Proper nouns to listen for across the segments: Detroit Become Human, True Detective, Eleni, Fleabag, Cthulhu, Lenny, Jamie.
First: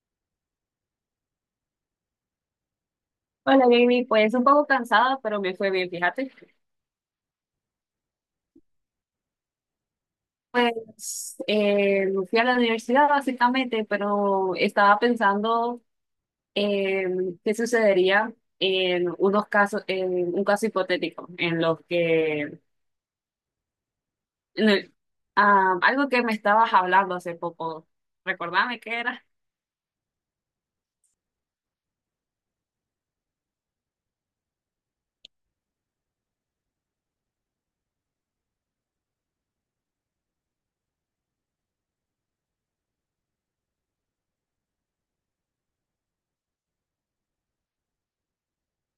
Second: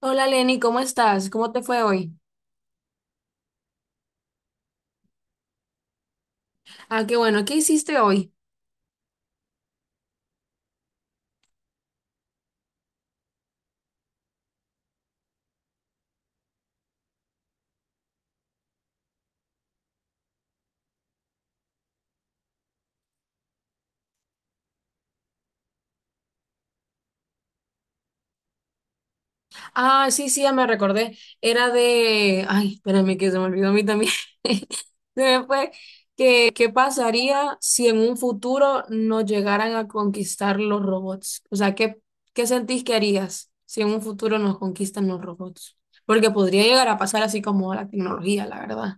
Hola Lenny, ¿cómo estás? ¿Cómo te fue hoy? Hola, Jamie, pues un poco cansada, pero me fue bien, fíjate. Ah, qué bueno, ¿qué hiciste hoy? Pues fui a la universidad básicamente, pero estaba pensando en qué sucedería en unos casos, en un caso hipotético, en los que, en el- ah, algo que me estabas hablando hace poco. ¿Recordame qué era? Ah, sí, sí, ya me recordé. Era de... Ay, espérame que se me olvidó a mí también. Se me fue. ¿Qué pasaría si en un futuro nos llegaran a conquistar los robots? O sea, ¿qué sentís que harías si en un futuro nos conquistan los robots? Porque podría llegar a pasar así como la tecnología, la verdad.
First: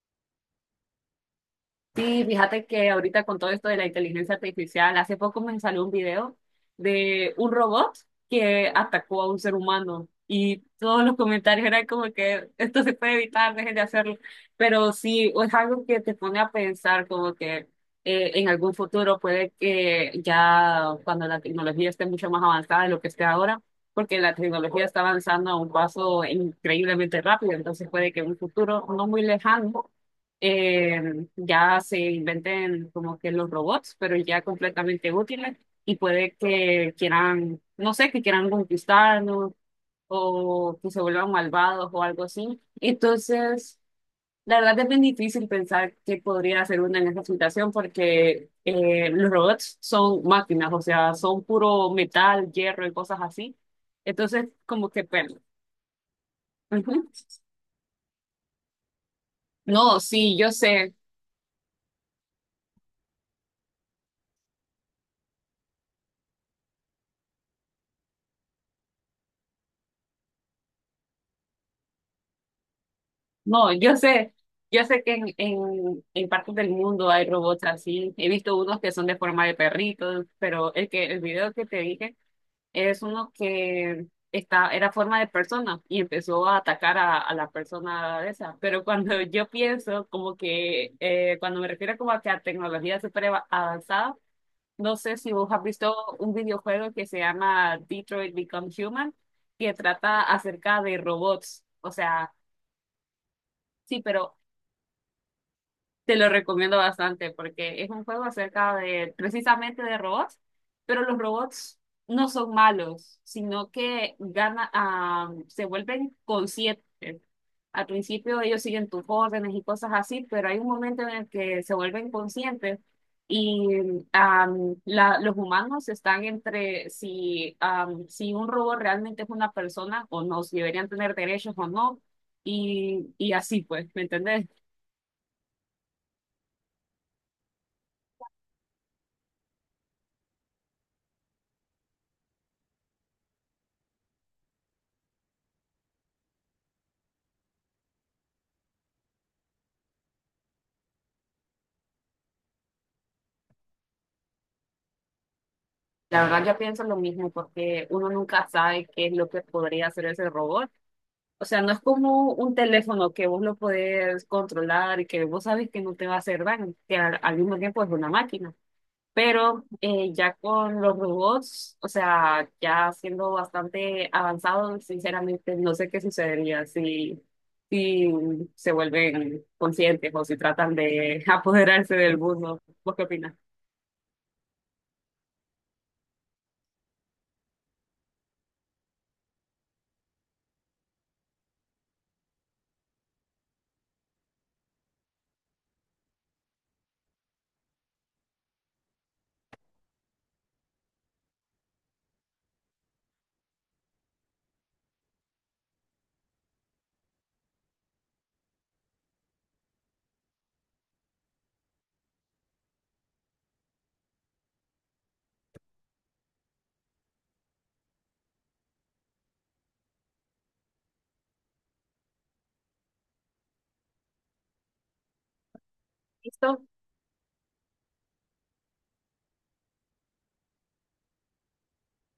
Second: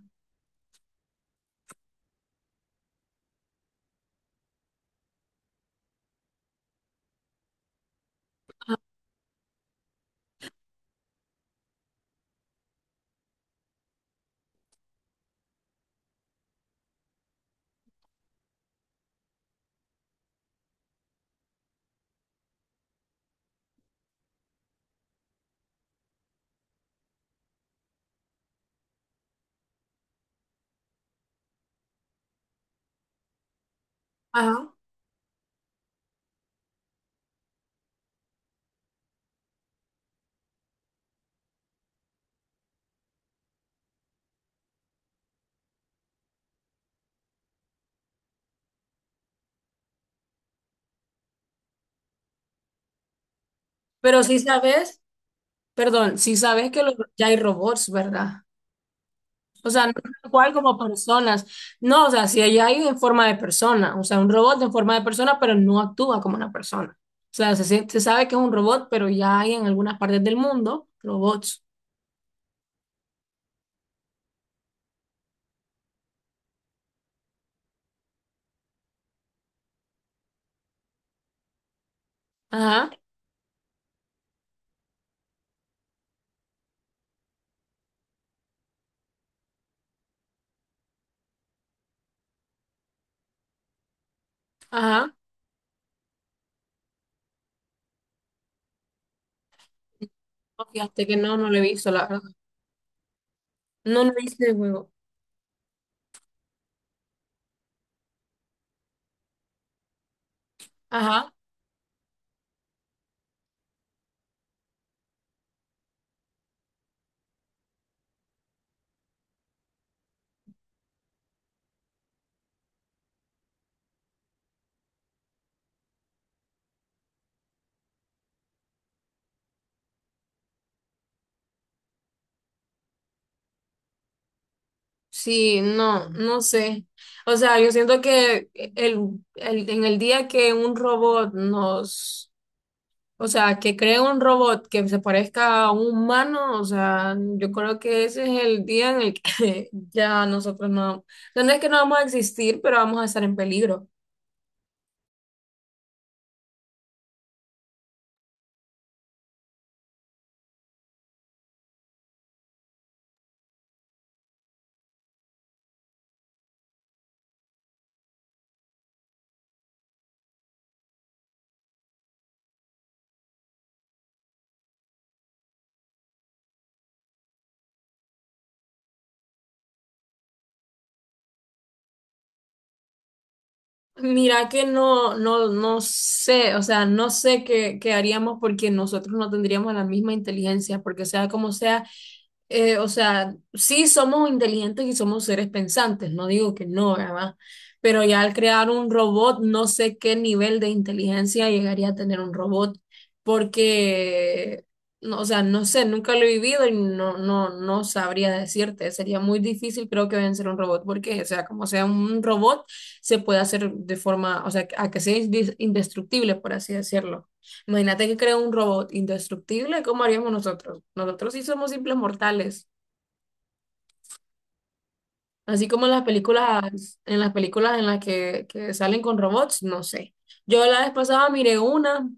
Sí, fíjate que ahorita con todo esto de la inteligencia artificial, hace poco me salió un video de un robot que atacó a un ser humano, y todos los comentarios eran como que esto se puede evitar, dejen de hacerlo. Pero sí, es algo que te pone a pensar como que en algún futuro puede que ya cuando la tecnología esté mucho más avanzada de lo que esté ahora, porque la tecnología está avanzando a un paso increíblemente rápido, entonces puede que en un futuro no muy lejano eh, ya se inventen como que los robots, pero ya Ajá. completamente útiles, y puede que quieran, no sé, que quieran conquistarnos o que se vuelvan malvados o algo así. Entonces, la verdad es bien difícil pensar qué podría hacer una en esa situación, porque los robots son máquinas, o sea, son puro metal, hierro y cosas así. Pero si Entonces, como sabes, que pena. perdón, si sabes que Ujú. ya hay robots, ¿verdad? O sea, no No, tal sí, yo cual como sé. personas. No, o sea, si allá hay en forma de persona, o sea, un robot en forma de persona, pero no actúa como una persona. O sea, se sabe que es un robot, pero ya hay en algunas partes del mundo robots. No, yo sé que en, en partes del mundo hay robots así. He visto unos que son de forma de perritos, pero el que el video que te dije Ajá, es uno que está, era forma de persona y empezó a atacar a la persona esa. Pero cuando yo pienso, como que cuando me refiero como a que a tecnología avanzada, no ajá. sé si vos has visto un videojuego que se llama Detroit Become Human, que trata No, acerca de fíjate que no, no lo he robots. O visto, la verdad. sea, sí, No lo he pero visto el juego. te lo recomiendo bastante porque es un juego acerca de precisamente de robots, pero los Ajá. robots no son malos, sino que gana, ah, se vuelven conscientes. Al principio ellos siguen tus órdenes y cosas así, pero hay un momento en el que se vuelven conscientes y los humanos están entre si, si un robot realmente es una persona o no, si deberían tener derechos o no, y así pues, ¿me entendés? Sí, no, no sé. O sea, yo siento que en el día que un robot nos... O sea, que cree un robot que se parezca a un humano, o sea, yo creo que ese es el día en el que ya nosotros no, no es que no vamos a existir, pero vamos a estar en peligro. La verdad yo pienso lo mismo porque uno nunca sabe qué es lo que podría hacer ese robot. O sea, no es como un teléfono que vos lo podés controlar y que vos sabes que no te va a hacer daño, que al mismo tiempo es una máquina. Pero ya con los robots, o sea, ya siendo bastante avanzados, sinceramente no sé qué sucedería si se vuelven conscientes o si tratan de apoderarse del mundo. ¿Vos qué opinas? Mira que no, no, no sé, o sea, no sé qué haríamos porque nosotros no tendríamos la misma inteligencia, porque sea como sea, o sea, sí somos inteligentes y somos seres pensantes, no digo que no, ¿verdad? Pero ya al crear un robot, no sé qué nivel de inteligencia llegaría a tener un robot, porque, no, o sea, no sé, nunca lo he vivido y no, no, no sabría decirte, sería muy difícil creo que vencer a un robot, porque, o sea, como sea un robot se puede hacer de forma, o sea, a que sea indestructible, por así decirlo. Imagínate que crea un robot indestructible, ¿cómo haríamos nosotros? Nosotros sí somos simples mortales, así como en las ¿Listo? películas, en las películas en las que salen con robots, no sé. Yo la vez pasada miré una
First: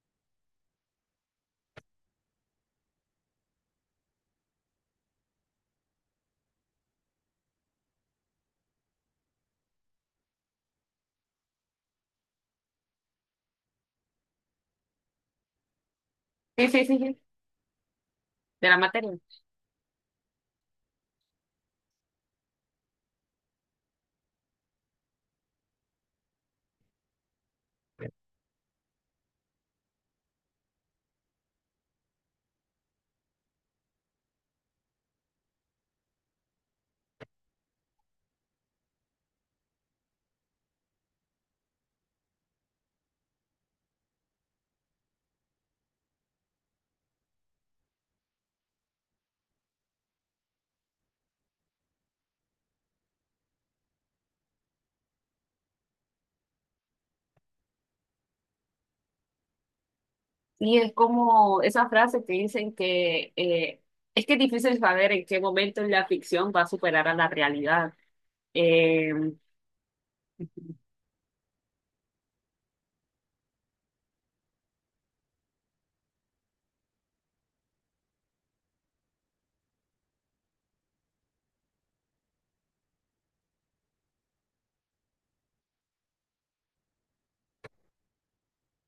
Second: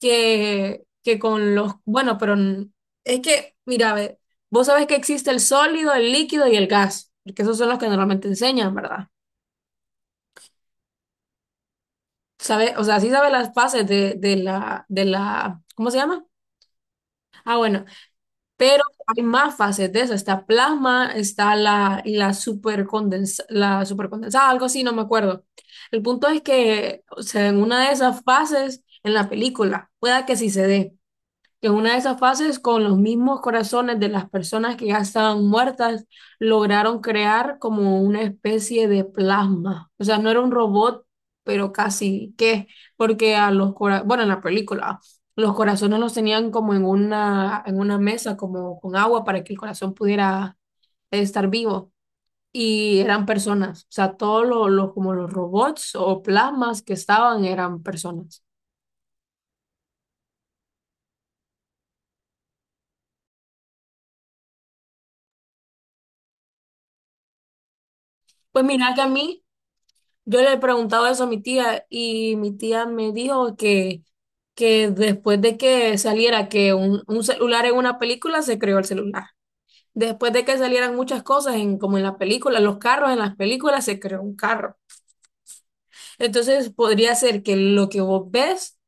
que con los, bueno, pero es que, mira, ve, vos sabés que existe el sólido, el líquido y el gas, porque esos son los que normalmente enseñan, ¿verdad? Sabe, o sea, sí sabe las fases de ¿cómo se llama? Sí, sí, sí, sí, Ah, bueno, de la pero materia. hay más fases de eso. Está plasma, está la supercondensa, la supercondensada, algo así, no me acuerdo. El punto es que, o sea, en una de esas fases en la película, pueda que sí se dé. En una de esas fases, con los mismos corazones de las personas que ya estaban muertas, lograron crear como una especie de plasma. O sea, no era un robot, pero casi que, porque a los corazones, bueno, en la película, los corazones los tenían como en una mesa, como con agua para que el corazón pudiera estar vivo. Y eran personas, o sea, todos como los robots o plasmas que estaban eran personas. Y es como esa frase que dicen que es que es difícil saber en qué momento la ficción va a superar a la realidad. Pues mira que a Eh, mí... Yo le he preguntado eso a mi tía y mi tía me dijo que después de que saliera que un celular en una película, se creó el celular. Después de que salieran muchas cosas en, como en las películas, los carros en las películas, se creó un carro. Entonces podría ser que lo que vos ves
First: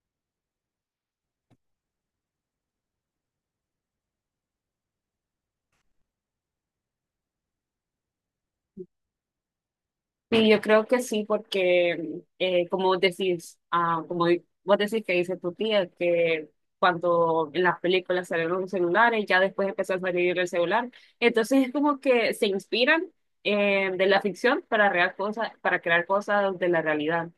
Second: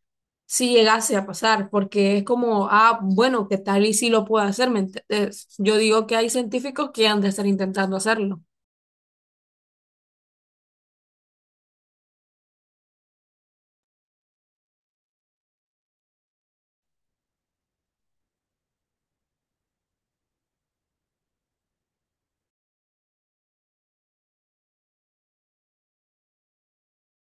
si llegase a pasar, porque es como, ah, bueno, que tal y si lo puede hacer, ¿me entendés? Yo digo que hay científicos que han de estar intentando hacerlo. y yo creo que sí, porque como decís, ah, vos decís que dice tu tía, que cuando en las películas salieron los celulares, ya después empezó a salir el celular. Entonces es como que se inspiran de la ficción para, real cosas, para crear cosas de la realidad.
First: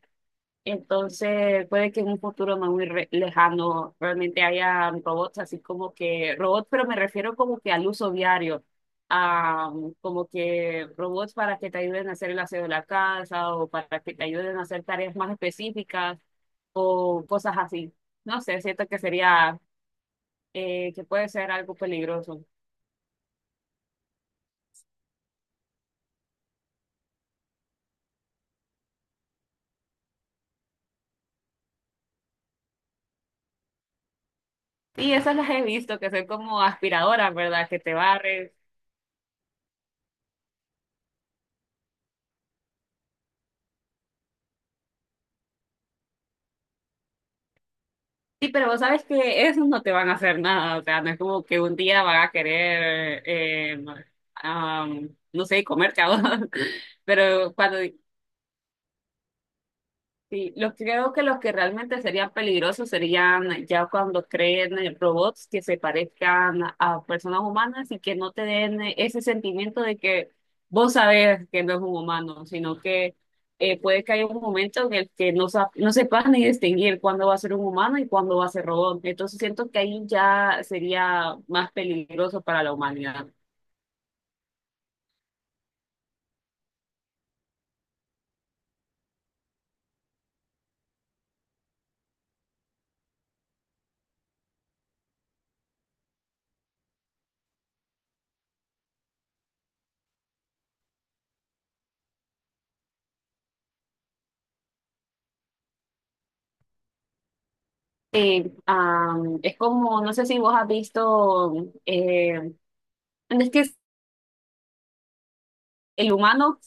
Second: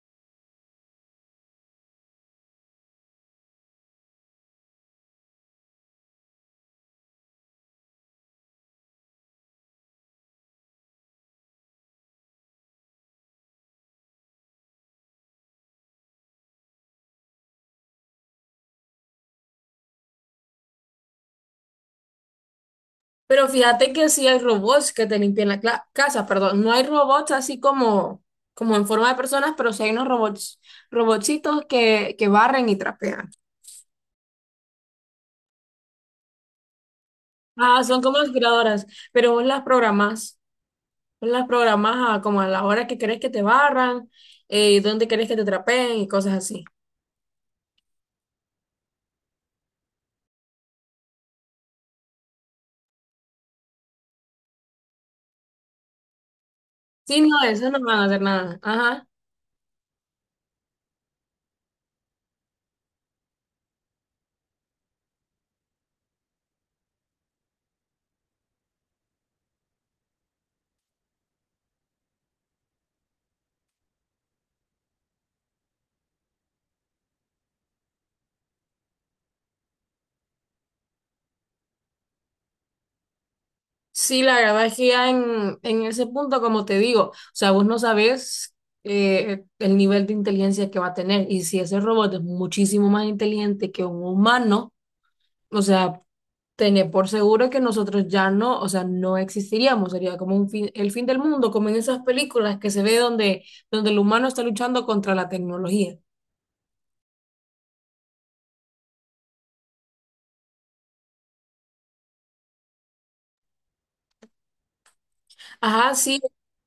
Entonces, puede que en un futuro no muy lejano realmente haya robots, así como que robots, pero me refiero como que al uso diario, a como que robots para que te ayuden a hacer el aseo de la casa o para que te ayuden a hacer tareas más específicas o cosas así. No sé, siento que sería, que puede ser algo peligroso. Pero fíjate que sí hay robots que te limpian la casa, perdón. No hay robots así como, como en forma de personas, pero sí hay unos robots, robotcitos que barren y trapean. Y esas las he visto, que son como aspiradoras, ¿verdad? Que Ah, te son como barren aspiradoras, pero vos las programás. Vos las programás a como a la hora que querés que te barran, dónde querés que te trapeen y cosas así. sí, pero vos sabes que esos no te van a hacer nada, o sea, no es como que un día van a querer, no sé, comerte a vos, Sí, no, pero eso cuando no van a hacer nada. Ajá. Creo que los que realmente serían peligrosos serían ya cuando creen robots que se parezcan a personas humanas y que no te den ese sentimiento de que vos sabés que no es un humano, sino que puede que haya un momento en el que no, no sepas ni distinguir cuándo va a ser un humano y cuándo va a ser robot. Entonces siento que ahí ya sería más peligroso para la humanidad. Sí, la verdad es que ya en ese punto, como te digo, o sea, vos no sabes el nivel de inteligencia que va a tener y si ese robot es muchísimo más inteligente que un humano, o sea, tener por seguro que nosotros ya no, o sea, no existiríamos, sería como un fin, el fin del mundo, como en esas películas que se ve donde, donde el humano está luchando contra la tecnología. Es como, no sé si vos has visto... Eh, es que Ajá, el sí, humano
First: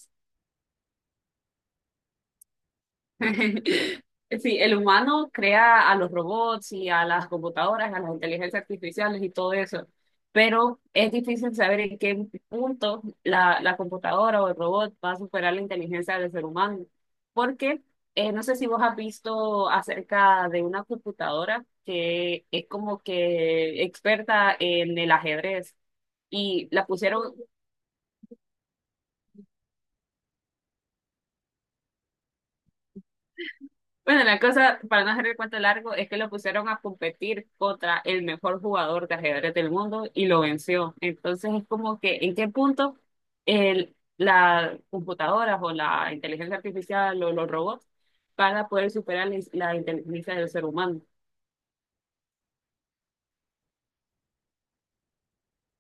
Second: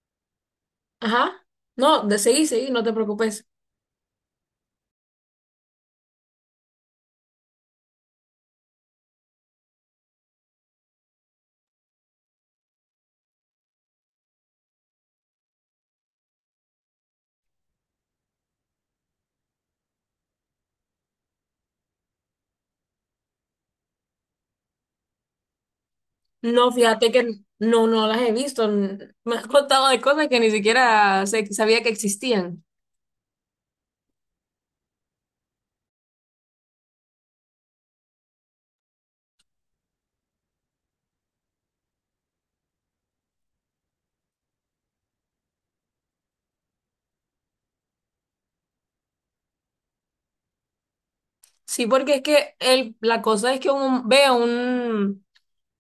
ajá. No, de seguí, seguí, no te preocupes. sí, el humano crea a los robots y a las computadoras, a las inteligencias artificiales y todo eso, pero es difícil saber en qué punto la computadora o el robot va a superar la inteligencia del ser humano, porque no sé si vos has visto acerca de una computadora que es como que experta en el ajedrez y No, la fíjate que pusieron no, no las he visto. Me has contado de cosas que ni siquiera sabía que existían. bueno, la cosa, para no hacer el cuento largo, es que lo pusieron a competir contra el mejor jugador de ajedrez del mundo y lo venció. Entonces es como que, ¿en qué punto el, las computadoras o la inteligencia artificial o los robots van a poder superar la inteligencia del ser humano? Sí, porque es que el, la cosa es que uno ve un...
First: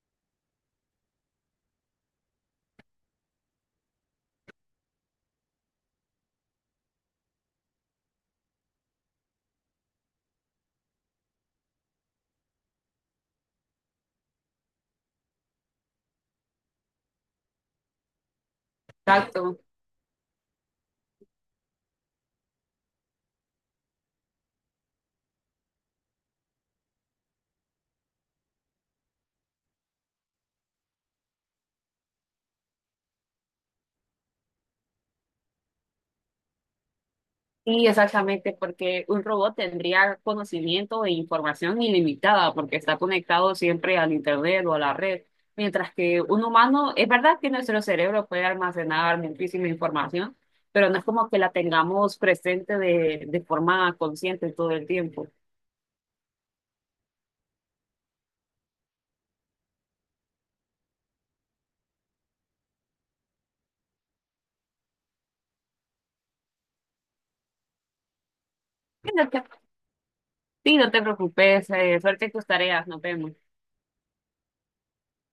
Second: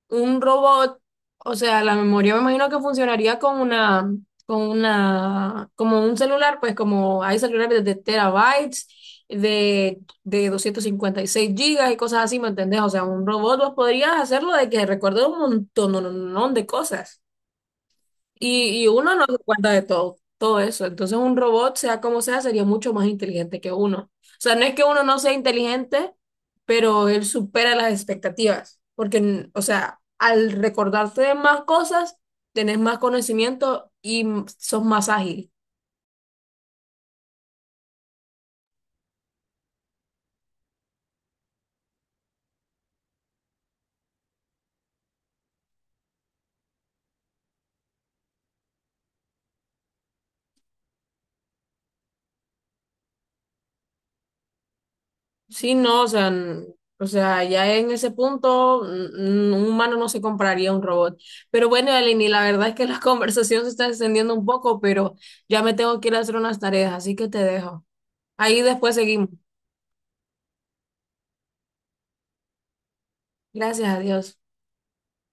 Un robot, o sea, la memoria me imagino que funcionaría con una, como un celular, pues como hay celulares de terabytes, de 256 GB y cosas así, ¿me entendés? O sea, un robot vos podrías hacerlo de que recuerde un montón, no, no, no, de cosas. Y uno no se Exacto. cuenta de todo, todo eso. Entonces un robot, sea como sea, sería mucho más inteligente que uno. O sea, no es que uno no sea inteligente, pero él supera las expectativas. Porque, o sea, al recordarte de más cosas, tenés más conocimiento y sos más ágil. Sí, exactamente, porque un robot tendría conocimiento e información ilimitada porque está conectado siempre al internet o a la red, mientras que un humano, es verdad que nuestro cerebro puede almacenar muchísima información, pero no es como que la tengamos presente de forma consciente todo el tiempo. Sí, no, o sea, o sea, ya en ese punto, un humano no se compraría un robot. Pero bueno, Eleni, la verdad es que la conversación se está extendiendo un poco, pero ya me tengo que ir a hacer unas tareas, así que te dejo. Ahí después Sí, no seguimos. te sí, no te preocupes, suerte en tus tareas, nos vemos. Gracias a Dios.